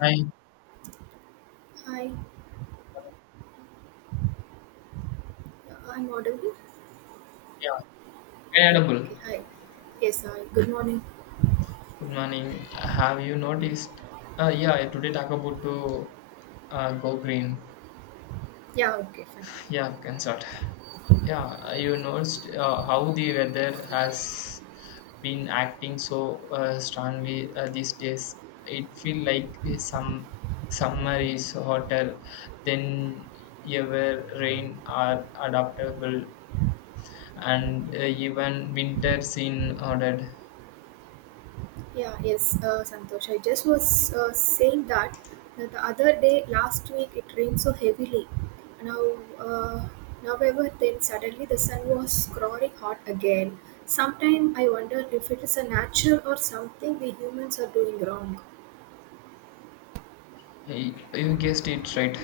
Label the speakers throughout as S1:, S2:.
S1: Hi.
S2: Hi, I'm audible.
S1: Yeah. Hey,
S2: Yeah.
S1: Adabul.
S2: Okay, hi. Yes, hi. Good morning.
S1: Good morning. Have you noticed? Yeah, today talk about to go green.
S2: Yeah, okay, fine.
S1: Yeah, consult. Yeah, you noticed how the weather has been acting so strongly these days. It feel like some summer is hotter than ever. Rain are adaptable, and even winters in order.
S2: Yeah, yes, Santosh, I just was saying that, the other day, last week, it rained so heavily. Now, uh, now ever then Suddenly the sun was growing hot again. Sometimes I wonder if it is a natural or something we humans are doing wrong.
S1: Y- You guessed it right.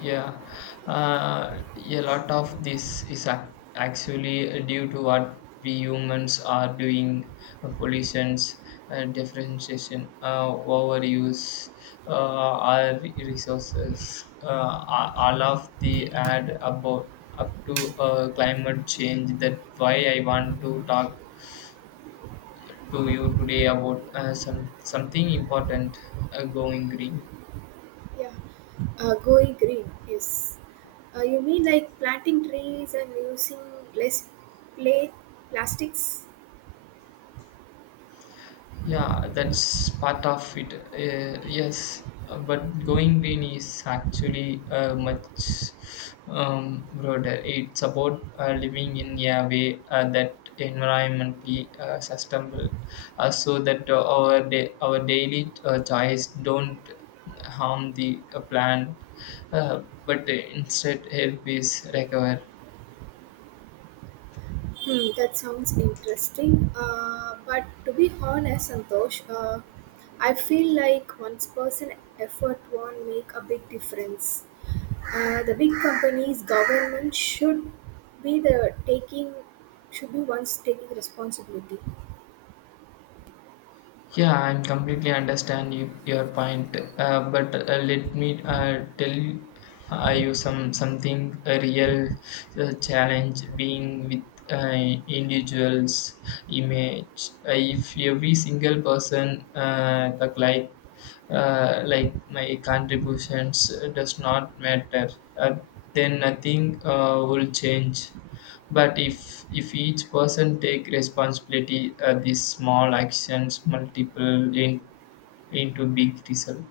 S1: Yeah, uh, a lot of this is actually due to what we humans are doing: pollutions, differentiation, uh, overuse, our resources. Uh, all of the add about up to climate change. That why I want to talk to you today about some something important, going green.
S2: Yeah, going green. Yes. You mean like planting trees and using less plate plastics?
S1: Yeah, that's part of it. Yes, but going green is actually much broader. It's about living in a way that environmentally sustainable, so that our daily choice don't harm the plant, but instead help is recover.
S2: Hmm, that sounds interesting. But to be honest, Santosh, I feel like one person effort won't make a big difference. The big companies, government be the taking should be ones taking responsibility.
S1: Yeah, I'm completely understand you, your point, but let me tell you, you some something a real challenge being with uh, individuals image. If every single person the like my contributions does not matter, uh, then nothing will change. But if each person take responsibility, these small actions multiple in, into big result.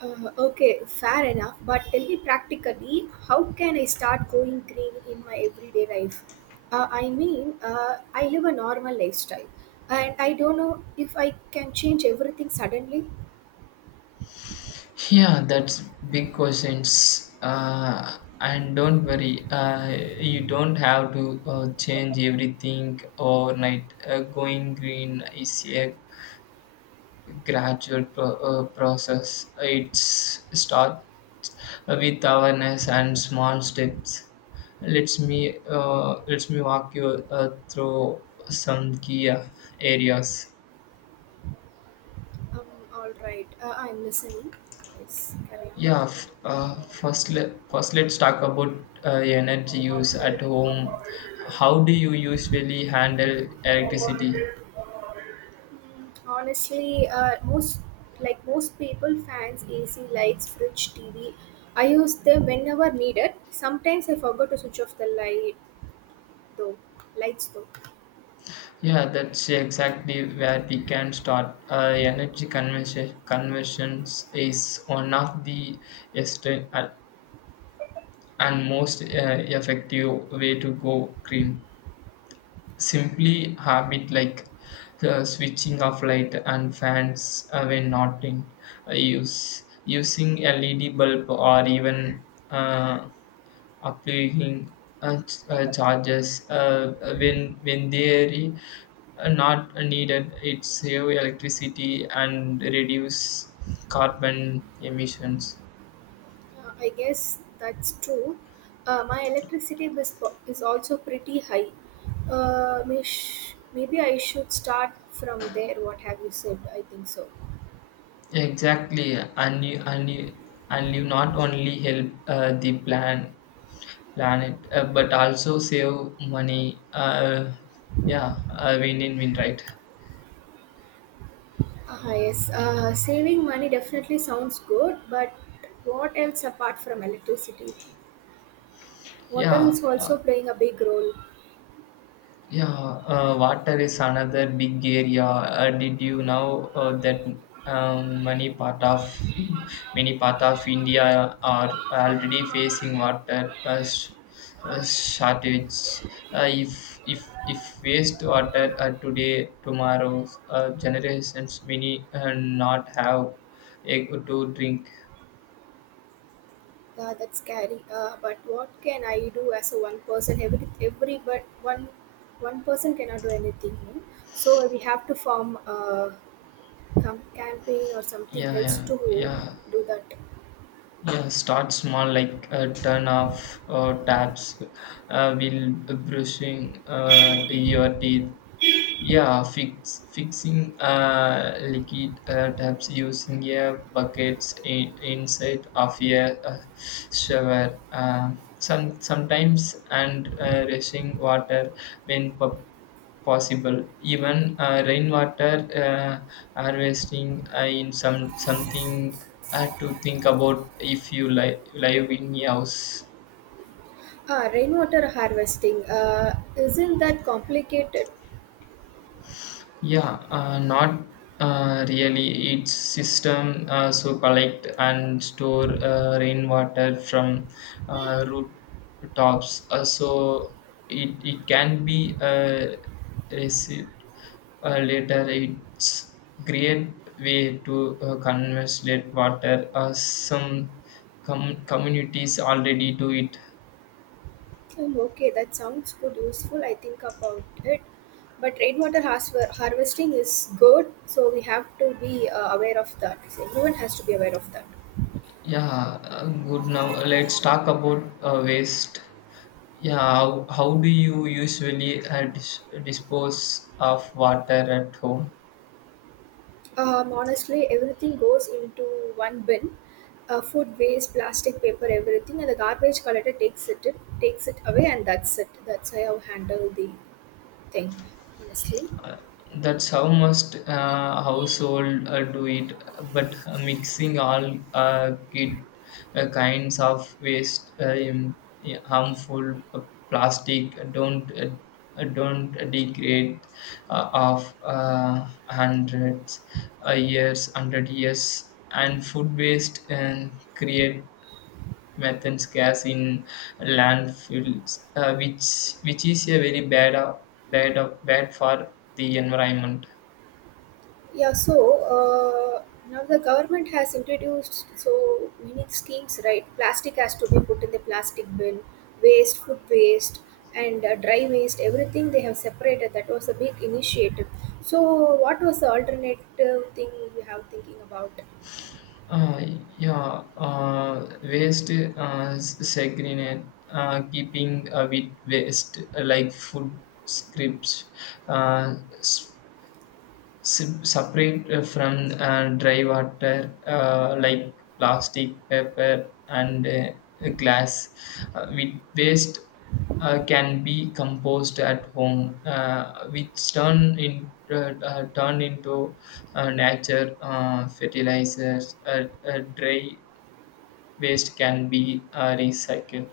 S2: Okay, fair enough. But tell me practically, how can I start going green in my everyday life? I live a normal lifestyle, and I don't know if I can change everything suddenly.
S1: Yeah, that's big questions. And don't worry, you don't have to change everything overnight. Going green is a gradual process. It's start with awareness and small steps. Let's me walk you through some key areas.
S2: Um, all right, I'm listening. Yes, carry
S1: First let's talk about uh, energy
S2: on.
S1: use at home. How do you usually handle electricity?
S2: Honestly, most like most people, fans, AC, lights, fridge, TV. I use them whenever needed. Sometimes I forgot to switch off the though. lights though.
S1: Yeah, that's exactly where we can start. Energy conversions is one of the esten- uh, and most effective way to go green. Simply habit like switching off light and fans when not in use, using LED bulb or even uh, applying charges when they are not needed. It save electricity and reduce carbon emissions.
S2: I guess that's true. My electricity bill is is also pretty high. Maybe I should start from there. What have you said? I think so.
S1: Exactly, and you not only help the planet, but also save money. Yeah, win-win-win, right?
S2: Ah, yes, saving money definitely sounds good, but what else apart from electricity? Water
S1: Yeah,
S2: is also playing a big role.
S1: yeah. Water is another big area. Did you know that um, many part of many part of India are already facing water shortage? If waste water today, tomorrow's generations may not have a to drink.
S2: That's scary. But what can I do as a one person? Every but one One person cannot do anything, no? So we have to form a campaign or something
S1: Yeah,
S2: else
S1: yeah,
S2: to
S1: yeah.
S2: do that.
S1: Yeah, start small, like turn off taps while brushing your teeth, fixing liquid taps, using a buckets inside of a shower. Sometimes and rushing water when possible. Even rainwater harvesting in some something to think about if you live in a house.
S2: Ah, rainwater harvesting. Isn't that complicated?
S1: Yeah, not really. Its system so collect and store rainwater from rooftops. So it can be received later. It's great way to conserve water. Some communities already do it.
S2: Oh, okay, that sounds good, useful. I think about it. But harvesting is good, so we have to be aware of that. So everyone has to be aware of that.
S1: Yeah, good. Now let's talk about waste. Yeah, how do you usually dispose of water at home?
S2: Honestly, everything goes into one bin. Food waste, plastic, paper, everything, and the garbage collector takes it away, and that's it. That's how I handle the thing, honestly.
S1: That's how most household do it, but mixing all kinds of waste, yeah, harmful plastic, don't degrade of hundreds years, hundred years, and food waste and create methane gas in landfills, which is a very bad bad for the environment.
S2: Yeah, so uh, now the government has introduced so many schemes, right? Plastic has to be put in the plastic bin, waste, food waste, and dry waste, everything they have separated. That was a big initiative. So, what was the alternative thing you have thinking about?
S1: Uh, yeah, waste s- segregate, keeping with waste like food scripts, uh, separate from dry water like plastic, paper, and glass. With waste can be composed at home, which turn into nature fertilizers. Dry waste can be recycled.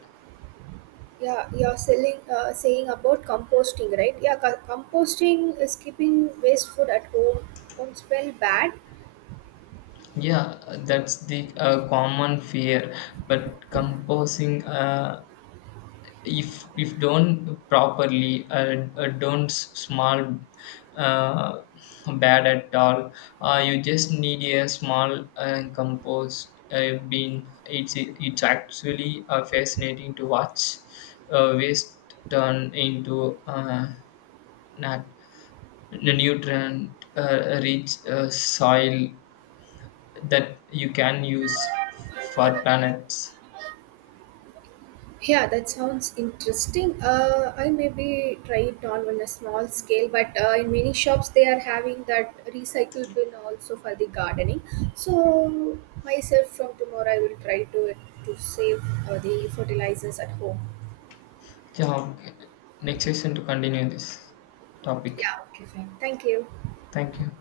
S2: Yeah, saying about composting, right? Yeah, composting is keeping waste food at home. Don't smell bad.
S1: Yeah, that's the common fear. But composing, if done properly, don't small uh, bad at all. You just need a small compost bin. It's actually fascinating to watch waste turn into nat- the nutrient rich soil that you can use for planets.
S2: Yeah, that sounds interesting. I maybe try it on a small scale, but in many shops they are having that recycle bin also for the gardening. So myself from tomorrow I will try to save the fertilizers at home.
S1: Yeah, okay. Next session to continue this topic.
S2: Yeah, okay, fine. Thank you.
S1: Thank you.